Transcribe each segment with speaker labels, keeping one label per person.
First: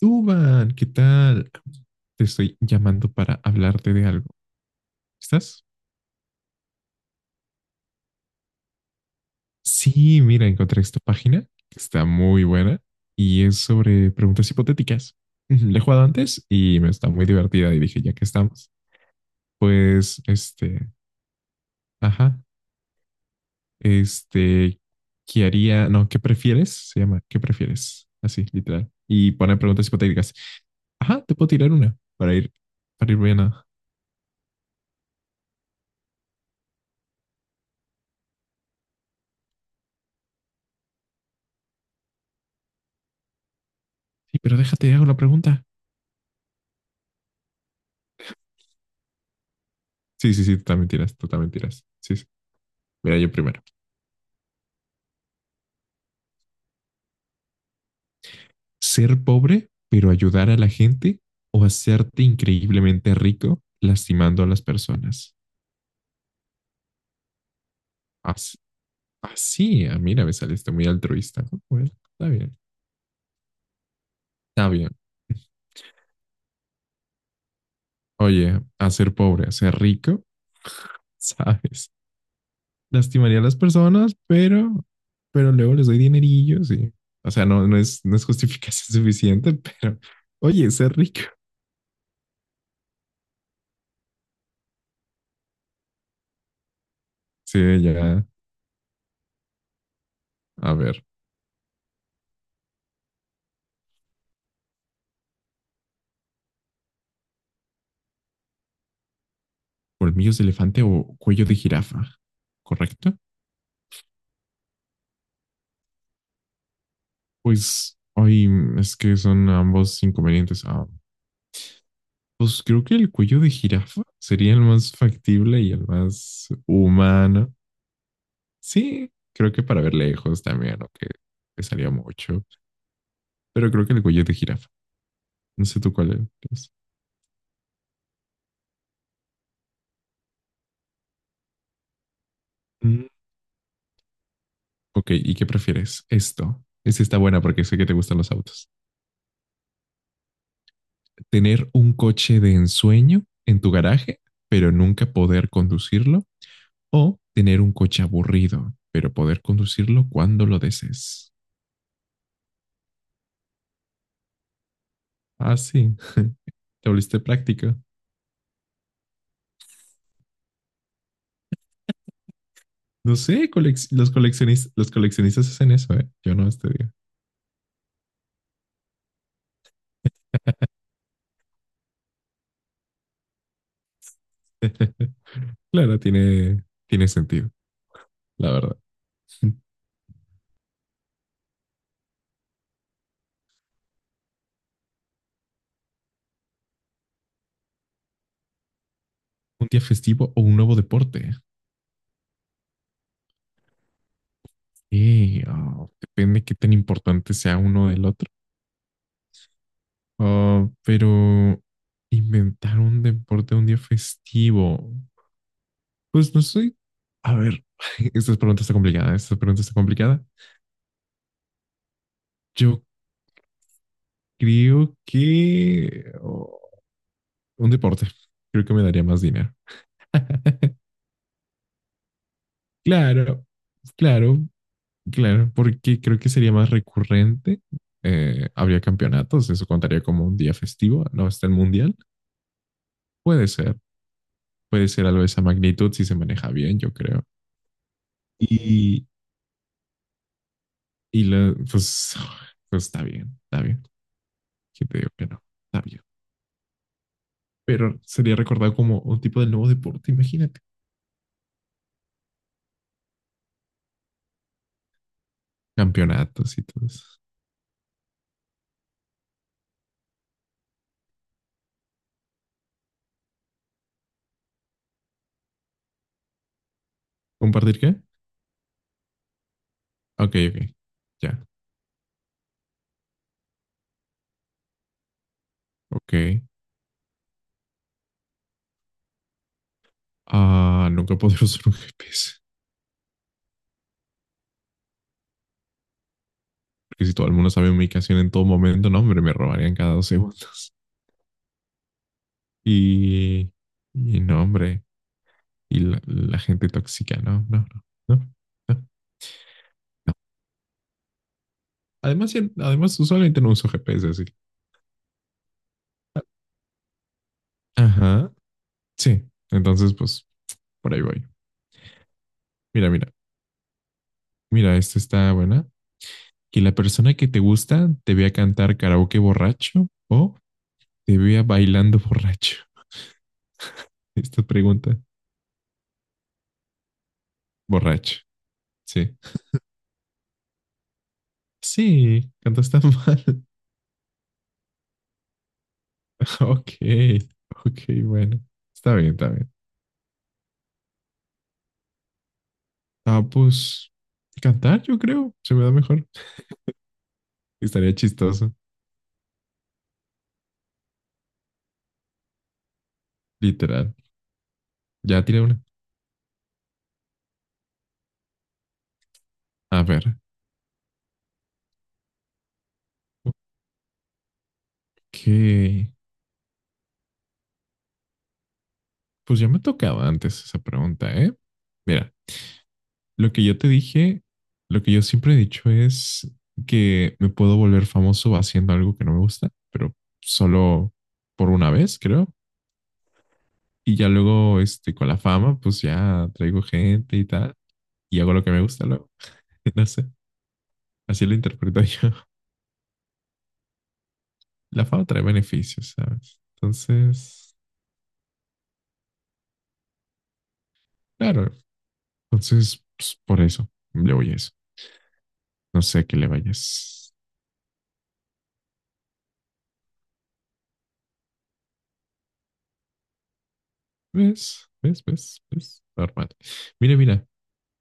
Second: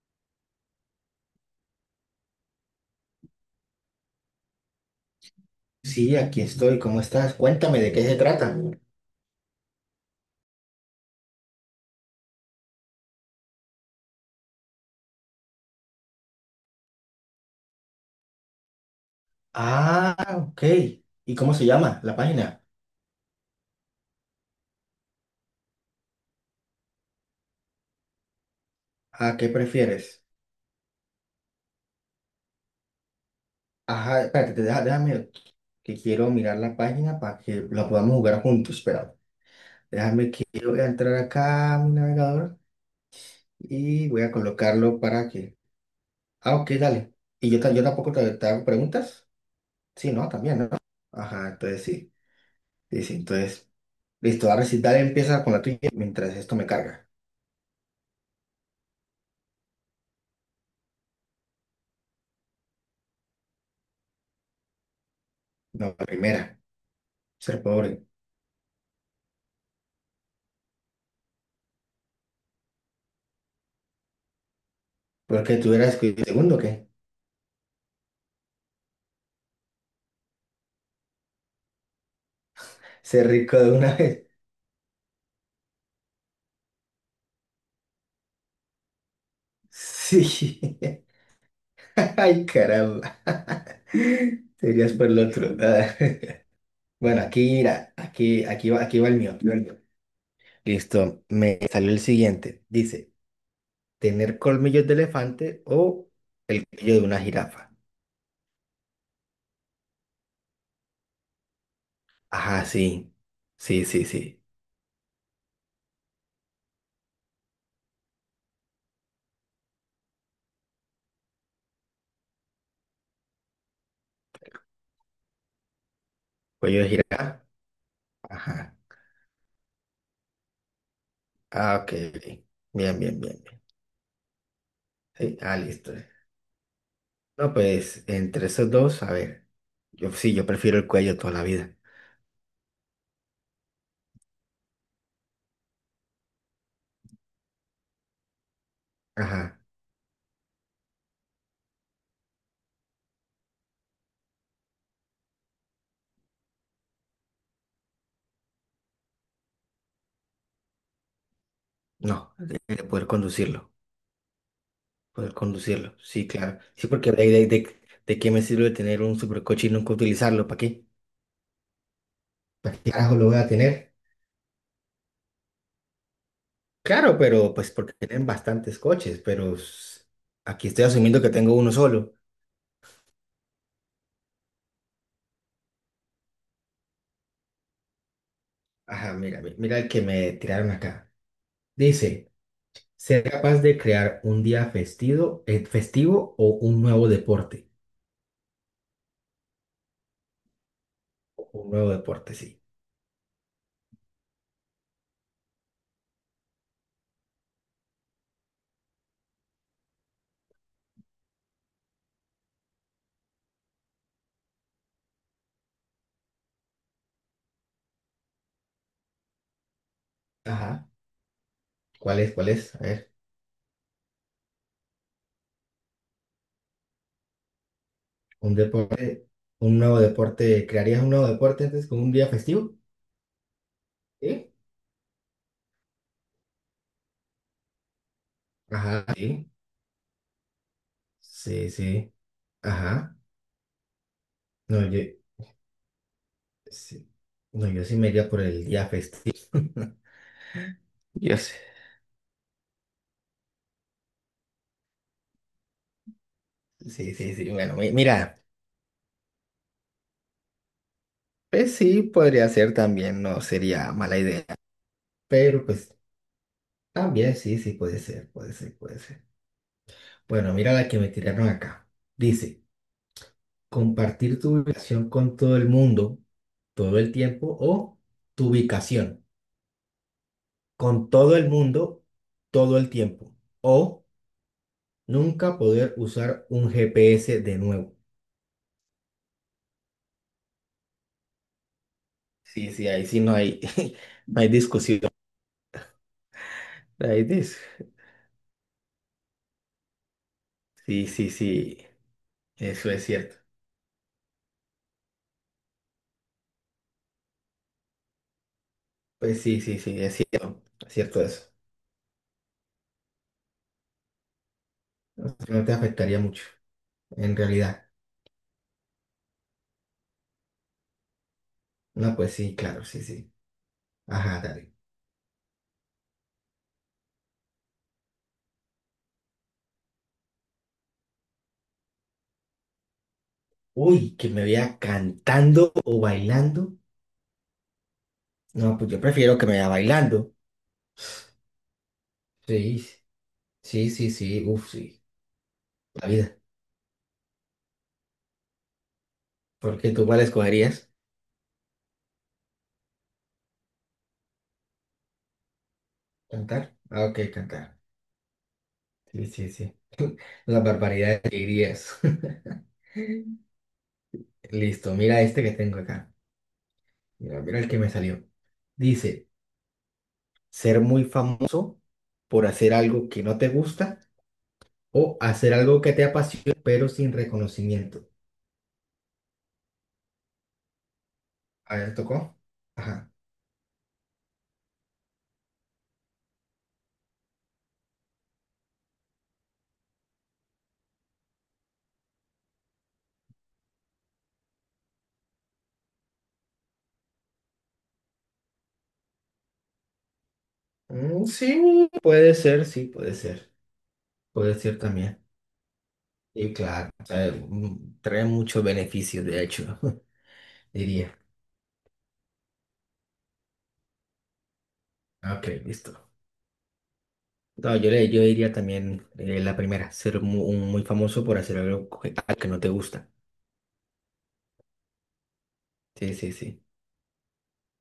Speaker 1: Duban, ¿qué tal? Te estoy llamando para hablarte de algo. ¿Estás?
Speaker 2: Sí, aquí estoy. ¿Cómo estás? Cuéntame de qué se trata.
Speaker 1: Sí, mira, encontré esta página. Está muy buena y es sobre preguntas hipotéticas. Ujú, la he jugado antes y me está muy divertida y dije, ya que estamos,
Speaker 2: Ah,
Speaker 1: pues,
Speaker 2: ok. ¿Y cómo se llama la
Speaker 1: ajá,
Speaker 2: página?
Speaker 1: este, ¿qué haría? No, ¿qué prefieres? Se llama, ¿qué prefieres? Así, literal. Y
Speaker 2: ¿A qué
Speaker 1: pone preguntas
Speaker 2: prefieres?
Speaker 1: hipotéticas. Ajá, te puedo tirar una para para ir bien a...
Speaker 2: Ajá, espérate, déjame que quiero mirar la página para que la podamos jugar juntos. Espera, déjame que yo voy a entrar acá a mi navegador y voy a
Speaker 1: Sí, pero déjate,
Speaker 2: colocarlo
Speaker 1: hago la
Speaker 2: para que.
Speaker 1: pregunta.
Speaker 2: Ah, ok, dale. ¿Y yo, yo tampoco te, te hago preguntas? Sí, no,
Speaker 1: Sí, sí, sí,
Speaker 2: también, ¿no?
Speaker 1: totalmente
Speaker 2: Ajá,
Speaker 1: totalmente
Speaker 2: entonces
Speaker 1: tiras.
Speaker 2: sí.
Speaker 1: Sí, sí.
Speaker 2: Sí, sí,
Speaker 1: Mira, yo primero.
Speaker 2: entonces. Listo, ahora sí, dale, empieza con la tuya mientras esto me carga.
Speaker 1: Ser pobre, pero ayudar a la gente o hacerte increíblemente rico lastimando a las personas.
Speaker 2: No, la primera, ser pobre.
Speaker 1: Así, así mira, me saliste muy altruista. Ah, bueno, está bien, está bien.
Speaker 2: Porque tú eras segundo, ¿qué?
Speaker 1: Oye, hacer pobre, hacer rico, ¿sabes?
Speaker 2: Ser
Speaker 1: Lastimaría a las
Speaker 2: rico de una
Speaker 1: personas,
Speaker 2: vez.
Speaker 1: pero, pero luego les doy dinerillos o sea, no es justificación suficiente, pero,
Speaker 2: Sí.
Speaker 1: oye, ser rico.
Speaker 2: Ay, caramba. Serías por el otro. Ah, bueno, aquí,
Speaker 1: Sí,
Speaker 2: mira,
Speaker 1: ya,
Speaker 2: aquí va el mío, aquí va el mío.
Speaker 1: a ver.
Speaker 2: Listo, me salió el siguiente. Dice, ¿tener colmillos de elefante o el cuello de una jirafa?
Speaker 1: Colmillos de elefante o cuello de jirafa,
Speaker 2: Ajá, sí.
Speaker 1: ¿correcto?
Speaker 2: Sí, sí, sí.
Speaker 1: Pues, ay, es que son ambos inconvenientes. Ah, pues creo que el cuello de jirafa sería el más factible y el más
Speaker 2: Cuello de jirafa.
Speaker 1: humano.
Speaker 2: Ajá.
Speaker 1: Sí, creo que para ver lejos también, aunque
Speaker 2: Ah,
Speaker 1: pesaría
Speaker 2: ok. Ok.
Speaker 1: mucho,
Speaker 2: Bien, bien, bien.
Speaker 1: pero creo que el cuello de jirafa.
Speaker 2: Sí, ah,
Speaker 1: No sé
Speaker 2: listo.
Speaker 1: tú cuál es.
Speaker 2: No, pues, entre esos dos, a ver. Yo sí, yo prefiero el cuello toda la vida.
Speaker 1: Mm, ok, ¿y qué prefieres? Esto. Esta está buena porque sé que te gustan los autos.
Speaker 2: Ajá.
Speaker 1: ¿Tener un coche de ensueño en tu garaje, pero nunca poder conducirlo? O tener un coche aburrido, pero poder conducirlo cuando lo desees.
Speaker 2: No, de poder conducirlo. Poder
Speaker 1: Ah,
Speaker 2: conducirlo.
Speaker 1: sí,
Speaker 2: Sí, claro. Sí,
Speaker 1: te
Speaker 2: porque
Speaker 1: volviste
Speaker 2: de, de,
Speaker 1: práctico.
Speaker 2: de, de qué me sirve tener un supercoche y nunca utilizarlo. ¿Para qué? ¿Para qué carajo
Speaker 1: No
Speaker 2: lo voy a
Speaker 1: sé,
Speaker 2: tener?
Speaker 1: coleccionistas los coleccionistas hacen eso, ¿eh? Yo no este día.
Speaker 2: Claro, pero pues porque tienen bastantes coches, pero aquí estoy asumiendo que tengo uno solo.
Speaker 1: Claro, tiene sentido, la verdad.
Speaker 2: Ajá, mira,
Speaker 1: Un
Speaker 2: mira el que me tiraron acá. Dice, ser capaz de crear un día festivo, festivo o un nuevo deporte.
Speaker 1: día festivo o un nuevo deporte.
Speaker 2: Un nuevo deporte, sí.
Speaker 1: Oh, depende qué tan importante sea uno del otro. Oh, pero inventar un deporte un día festivo. Pues no soy. A ver, esta pregunta está complicada. Esta pregunta está complicada.
Speaker 2: Ajá. ¿Cuál es? ¿Cuál es? A
Speaker 1: Yo
Speaker 2: ver.
Speaker 1: Creo que un deporte.
Speaker 2: Un
Speaker 1: Creo que me daría más
Speaker 2: deporte,
Speaker 1: dinero.
Speaker 2: un nuevo deporte, ¿crearías un nuevo deporte antes con un día festivo?
Speaker 1: Claro, claro,
Speaker 2: Sí.
Speaker 1: claro, porque creo que sería más recurrente. Habría
Speaker 2: Ajá, sí,
Speaker 1: campeonatos, eso contaría como un día festivo, ¿no? Está el
Speaker 2: sí,
Speaker 1: mundial.
Speaker 2: sí, ajá.
Speaker 1: Puede ser,
Speaker 2: No,
Speaker 1: puede
Speaker 2: yo,
Speaker 1: ser algo de esa magnitud si se maneja bien, yo
Speaker 2: sí.
Speaker 1: creo.
Speaker 2: No, yo sí me iría por el día
Speaker 1: Y,
Speaker 2: festivo. Yo sé.
Speaker 1: pues, pues está bien, está bien. ¿Qué te digo que no? Está bien.
Speaker 2: Sí, sí, sí, bueno,
Speaker 1: Pero sería
Speaker 2: mira,
Speaker 1: recordado como un tipo de nuevo deporte, imagínate.
Speaker 2: pues sí, podría ser también, no sería mala idea, pero pues
Speaker 1: Campeonatos y todo eso.
Speaker 2: también sí, sí, puede ser, puede ser, puede ser. Bueno, mira la que me tiraron acá. Dice, compartir tu ubicación con todo el mundo todo el tiempo
Speaker 1: ¿Compartir qué?
Speaker 2: o tu ubicación,
Speaker 1: Ok, ok.
Speaker 2: con todo
Speaker 1: Ya,
Speaker 2: el mundo todo el tiempo o nunca poder
Speaker 1: ok.
Speaker 2: usar un GPS de nuevo.
Speaker 1: Ah, nunca podré usar un GPS.
Speaker 2: Sí, sí, ahí sí no hay, no hay discusión.
Speaker 1: Porque si
Speaker 2: Ahí
Speaker 1: todo el mundo
Speaker 2: dis-
Speaker 1: sabe mi ubicación en todo momento, no, hombre, me robarían cada dos segundos.
Speaker 2: Sí, sí, sí, eso es cierto.
Speaker 1: Y, y no, hombre. Y la gente tóxica, no, no, no, no, no,
Speaker 2: Pues sí, sí, sí,
Speaker 1: no.
Speaker 2: es cierto eso.
Speaker 1: Además, usualmente no uso GPS así.
Speaker 2: No te afectaría mucho, en realidad.
Speaker 1: Ajá, sí. Entonces, pues, por ahí voy.
Speaker 2: No, pues sí, claro,
Speaker 1: Mira,
Speaker 2: sí,
Speaker 1: mira,
Speaker 2: sí. Ajá, dale.
Speaker 1: mira, esta está buena. Que la persona que te gusta te vea cantar karaoke borracho o te vea bailando borracho.
Speaker 2: Uy, que me
Speaker 1: Esta
Speaker 2: vea
Speaker 1: pregunta.
Speaker 2: cantando o bailando.
Speaker 1: Borracho,
Speaker 2: No, pues yo
Speaker 1: sí.
Speaker 2: prefiero que me vea bailando.
Speaker 1: Sí, cantaste
Speaker 2: Sí,
Speaker 1: mal.
Speaker 2: sí, sí, sí, uff, sí. La vida.
Speaker 1: Ok, ok, bueno. Está bien, está bien.
Speaker 2: ¿Por qué tú cuál escogerías?
Speaker 1: Ah, pues cantar, yo creo. Se me da mejor.
Speaker 2: ¿Cantar? Ah, ok, cantar.
Speaker 1: Estaría chistoso,
Speaker 2: Sí, sí, sí. Las barbaridades que dirías.
Speaker 1: literal.
Speaker 2: Listo, mira
Speaker 1: Ya tiré
Speaker 2: este que
Speaker 1: una.
Speaker 2: tengo acá. Mira, mira el que me salió. Dice,
Speaker 1: A ver.
Speaker 2: ser muy famoso por hacer algo que no te gusta o hacer algo
Speaker 1: Ok.
Speaker 2: que te apasiona pero sin reconocimiento.
Speaker 1: Pues ya me tocaba antes esa pregunta, ¿eh?
Speaker 2: A ver,
Speaker 1: Mira,
Speaker 2: ¿tocó? Ajá.
Speaker 1: lo que yo te dije, lo que yo siempre he dicho es que me puedo volver famoso haciendo algo que no me gusta, pero solo por una vez, creo. Y ya luego, con la fama, pues ya traigo gente y tal, y hago lo que me gusta luego. No sé,
Speaker 2: Mm,
Speaker 1: así lo interpreto
Speaker 2: sí,
Speaker 1: yo.
Speaker 2: puede ser, sí, puede ser. Puede ser
Speaker 1: La fama trae
Speaker 2: también.
Speaker 1: beneficios, ¿sabes?
Speaker 2: Y claro, o sea,
Speaker 1: Entonces,
Speaker 2: mm, trae muchos beneficios, de hecho, diría.
Speaker 1: claro, entonces, pues, por eso le voy a eso.
Speaker 2: Ok,
Speaker 1: No sé a
Speaker 2: listo.
Speaker 1: qué le vayas.
Speaker 2: No, yo, le, yo diría también la primera, ser un muy, famoso por hacer algo que no te gusta.
Speaker 1: ¿Ves? ¿Ves? ¿Ves? ¿Ves?
Speaker 2: Sí,
Speaker 1: Normal.
Speaker 2: sí, sí.
Speaker 1: Mira, mira,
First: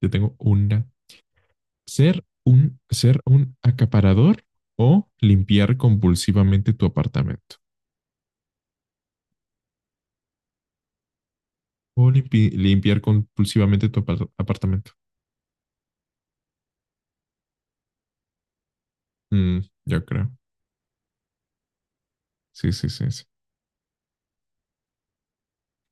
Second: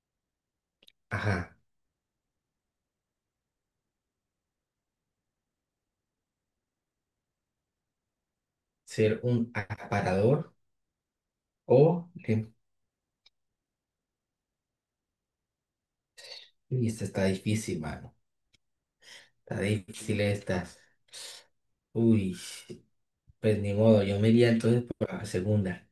Speaker 1: yo tengo una.
Speaker 2: Ajá.
Speaker 1: Ser un acaparador o limpiar compulsivamente tu apartamento.
Speaker 2: Ser un aparador o...
Speaker 1: O
Speaker 2: lim-
Speaker 1: limpiar compulsivamente tu apartamento.
Speaker 2: Uy, esta está difícil, mano. Está
Speaker 1: Mm, yo
Speaker 2: difícil
Speaker 1: creo.
Speaker 2: esta. Uy,
Speaker 1: Sí, sí, sí, sí.
Speaker 2: pues ni modo, yo me iría entonces por la segunda.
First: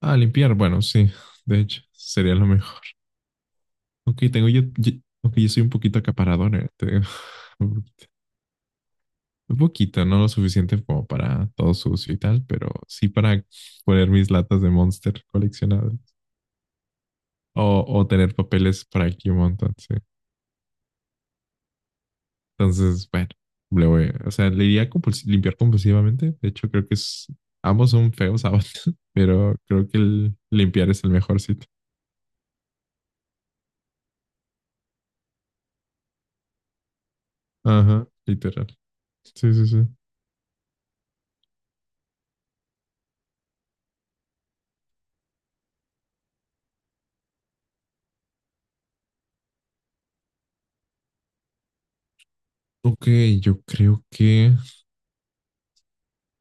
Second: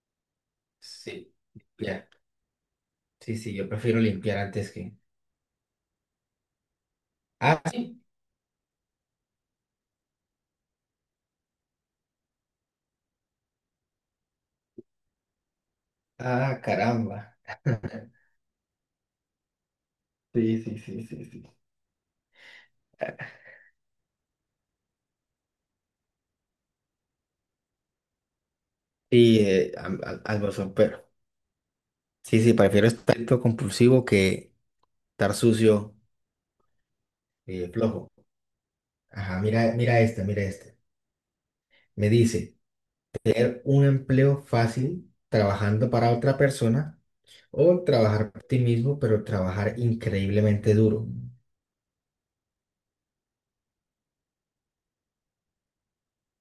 Speaker 1: Ah, limpiar, bueno, sí.
Speaker 2: Sí,
Speaker 1: De hecho,
Speaker 2: ya.
Speaker 1: sería lo mejor.
Speaker 2: Sí, sí, yo prefiero
Speaker 1: Ok,
Speaker 2: limpiar antes que...
Speaker 1: ok, yo soy un poquito acaparador, te digo.
Speaker 2: Ah, sí.
Speaker 1: Un poquito, no lo suficiente como para todo sucio y tal, pero sí para poner mis latas de Monster coleccionadas
Speaker 2: Ah, caramba.
Speaker 1: o tener papeles por aquí un montón, sí.
Speaker 2: Sí, sí, sí, sí, sí.
Speaker 1: Entonces, bueno, le voy, o sea, le iría a limpiar compulsivamente. De hecho, creo que es, ambos son feos, ambos,
Speaker 2: Sí,
Speaker 1: pero creo que el
Speaker 2: al bosón,
Speaker 1: limpiar es
Speaker 2: pero...
Speaker 1: el mejor sitio.
Speaker 2: Sí, sí, prefiero estar compulsivo que... estar sucio y
Speaker 1: Ajá,
Speaker 2: flojo.
Speaker 1: literal.
Speaker 2: Ajá,
Speaker 1: Sí, sí,
Speaker 2: mira,
Speaker 1: sí.
Speaker 2: mira este, mira este. Me dice, tener un empleo fácil trabajando para otra persona o trabajar para ti mismo, pero trabajar increíblemente duro.
Speaker 1: Ok, yo creo que,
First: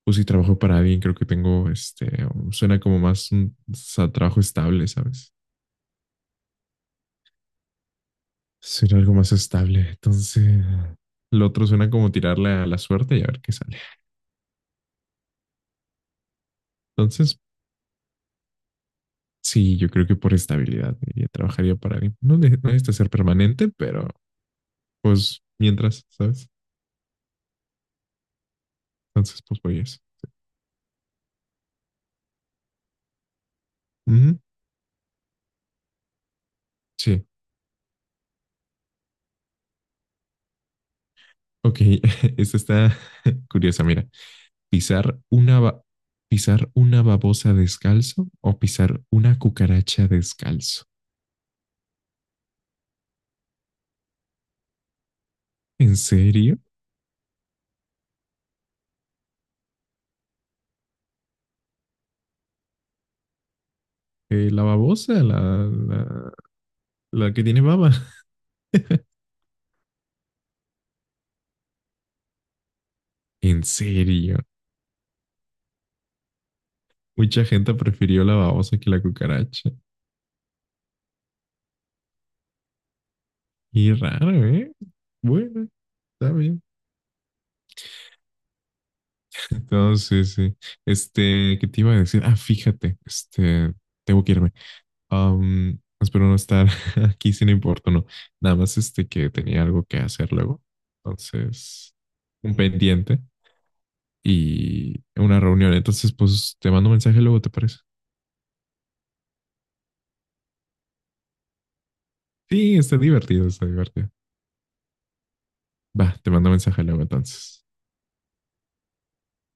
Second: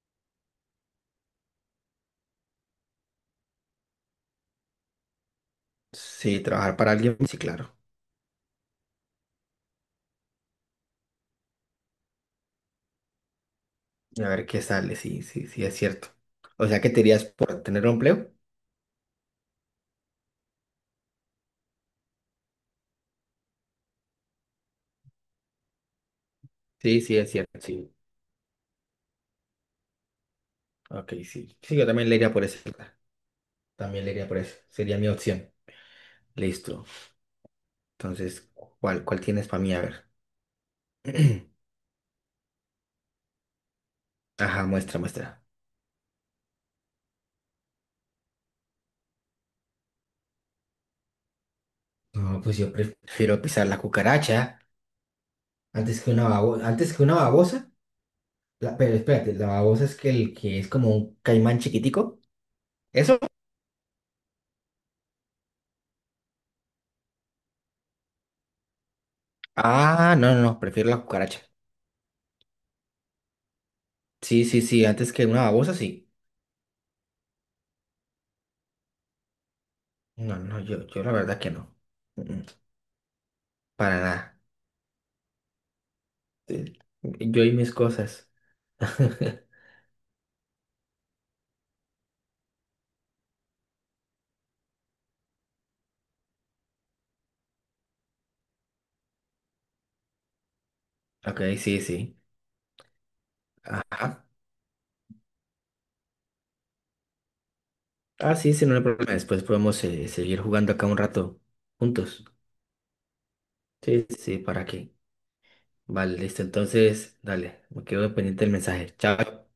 Speaker 1: pues si trabajo para alguien, creo que tengo, suena como más un trabajo estable, ¿sabes?
Speaker 2: Sí, trabajar para alguien, sí, claro.
Speaker 1: Suena algo más estable. Entonces, lo otro suena como tirarle a la suerte y a ver qué sale.
Speaker 2: A ver qué sale, sí, sí, sí, es cierto. O sea, ¿qué te dirías
Speaker 1: Entonces,
Speaker 2: por tener un empleo?
Speaker 1: sí, yo creo que por estabilidad diría, trabajaría para alguien. No necesita ser permanente, pero pues mientras, ¿sabes?
Speaker 2: Sí, sí, es cierto, sí.
Speaker 1: Entonces, pues voy a eso.
Speaker 2: Ok, sí. Sí, yo también le iría por eso. También le iría por
Speaker 1: Ujú,
Speaker 2: eso. Sería mi opción. Listo.
Speaker 1: sí,
Speaker 2: Entonces, cuál tienes para mí? A ver.
Speaker 1: ok, esta está curiosa, mira.
Speaker 2: Ajá, muestra,
Speaker 1: ¿Pisar
Speaker 2: muestra.
Speaker 1: una, ¿pisar una babosa descalzo o pisar una cucaracha descalzo?
Speaker 2: No, pues yo prefiero pisar la cucaracha
Speaker 1: ¿En
Speaker 2: antes que una
Speaker 1: serio?
Speaker 2: babosa. Antes que una babosa. La- pero espérate, la babosa es que el que es como un caimán chiquitico. ¿Eso?
Speaker 1: La babosa, la, la que tiene baba.
Speaker 2: Ah, no, no, no, prefiero la cucaracha.
Speaker 1: ¿En serio?
Speaker 2: Sí, sí, sí, antes que una babosa, sí.
Speaker 1: Mucha gente prefirió la babosa que la cucaracha.
Speaker 2: No, no, yo la verdad que no. Mm,
Speaker 1: Y
Speaker 2: para
Speaker 1: raro,
Speaker 2: nada.
Speaker 1: ¿eh? Bueno, está bien.
Speaker 2: Eh, Yo y mis cosas.
Speaker 1: Entonces, sí. Este, ¿qué te iba a decir? Ah, fíjate, este, tengo que irme. Am, espero no estar aquí sin importuno. Nada más este que tenía algo que hacer luego.
Speaker 2: Ok, sí,
Speaker 1: Entonces,
Speaker 2: sí.
Speaker 1: un pendiente
Speaker 2: Ajá.
Speaker 1: y una reunión. Entonces, pues te mando un mensaje luego, ¿te parece?
Speaker 2: Ah, sí, sí, no hay problema. Después podemos seguir jugando acá un rato juntos.
Speaker 1: Sí, está divertido, está
Speaker 2: Sí,
Speaker 1: divertido.
Speaker 2: sí, sí, ¿para qué?
Speaker 1: Va,
Speaker 2: Vale,
Speaker 1: te
Speaker 2: listo.
Speaker 1: mando un mensaje luego
Speaker 2: Entonces, dale,
Speaker 1: entonces.
Speaker 2: me quedo pendiente del mensaje. Chao.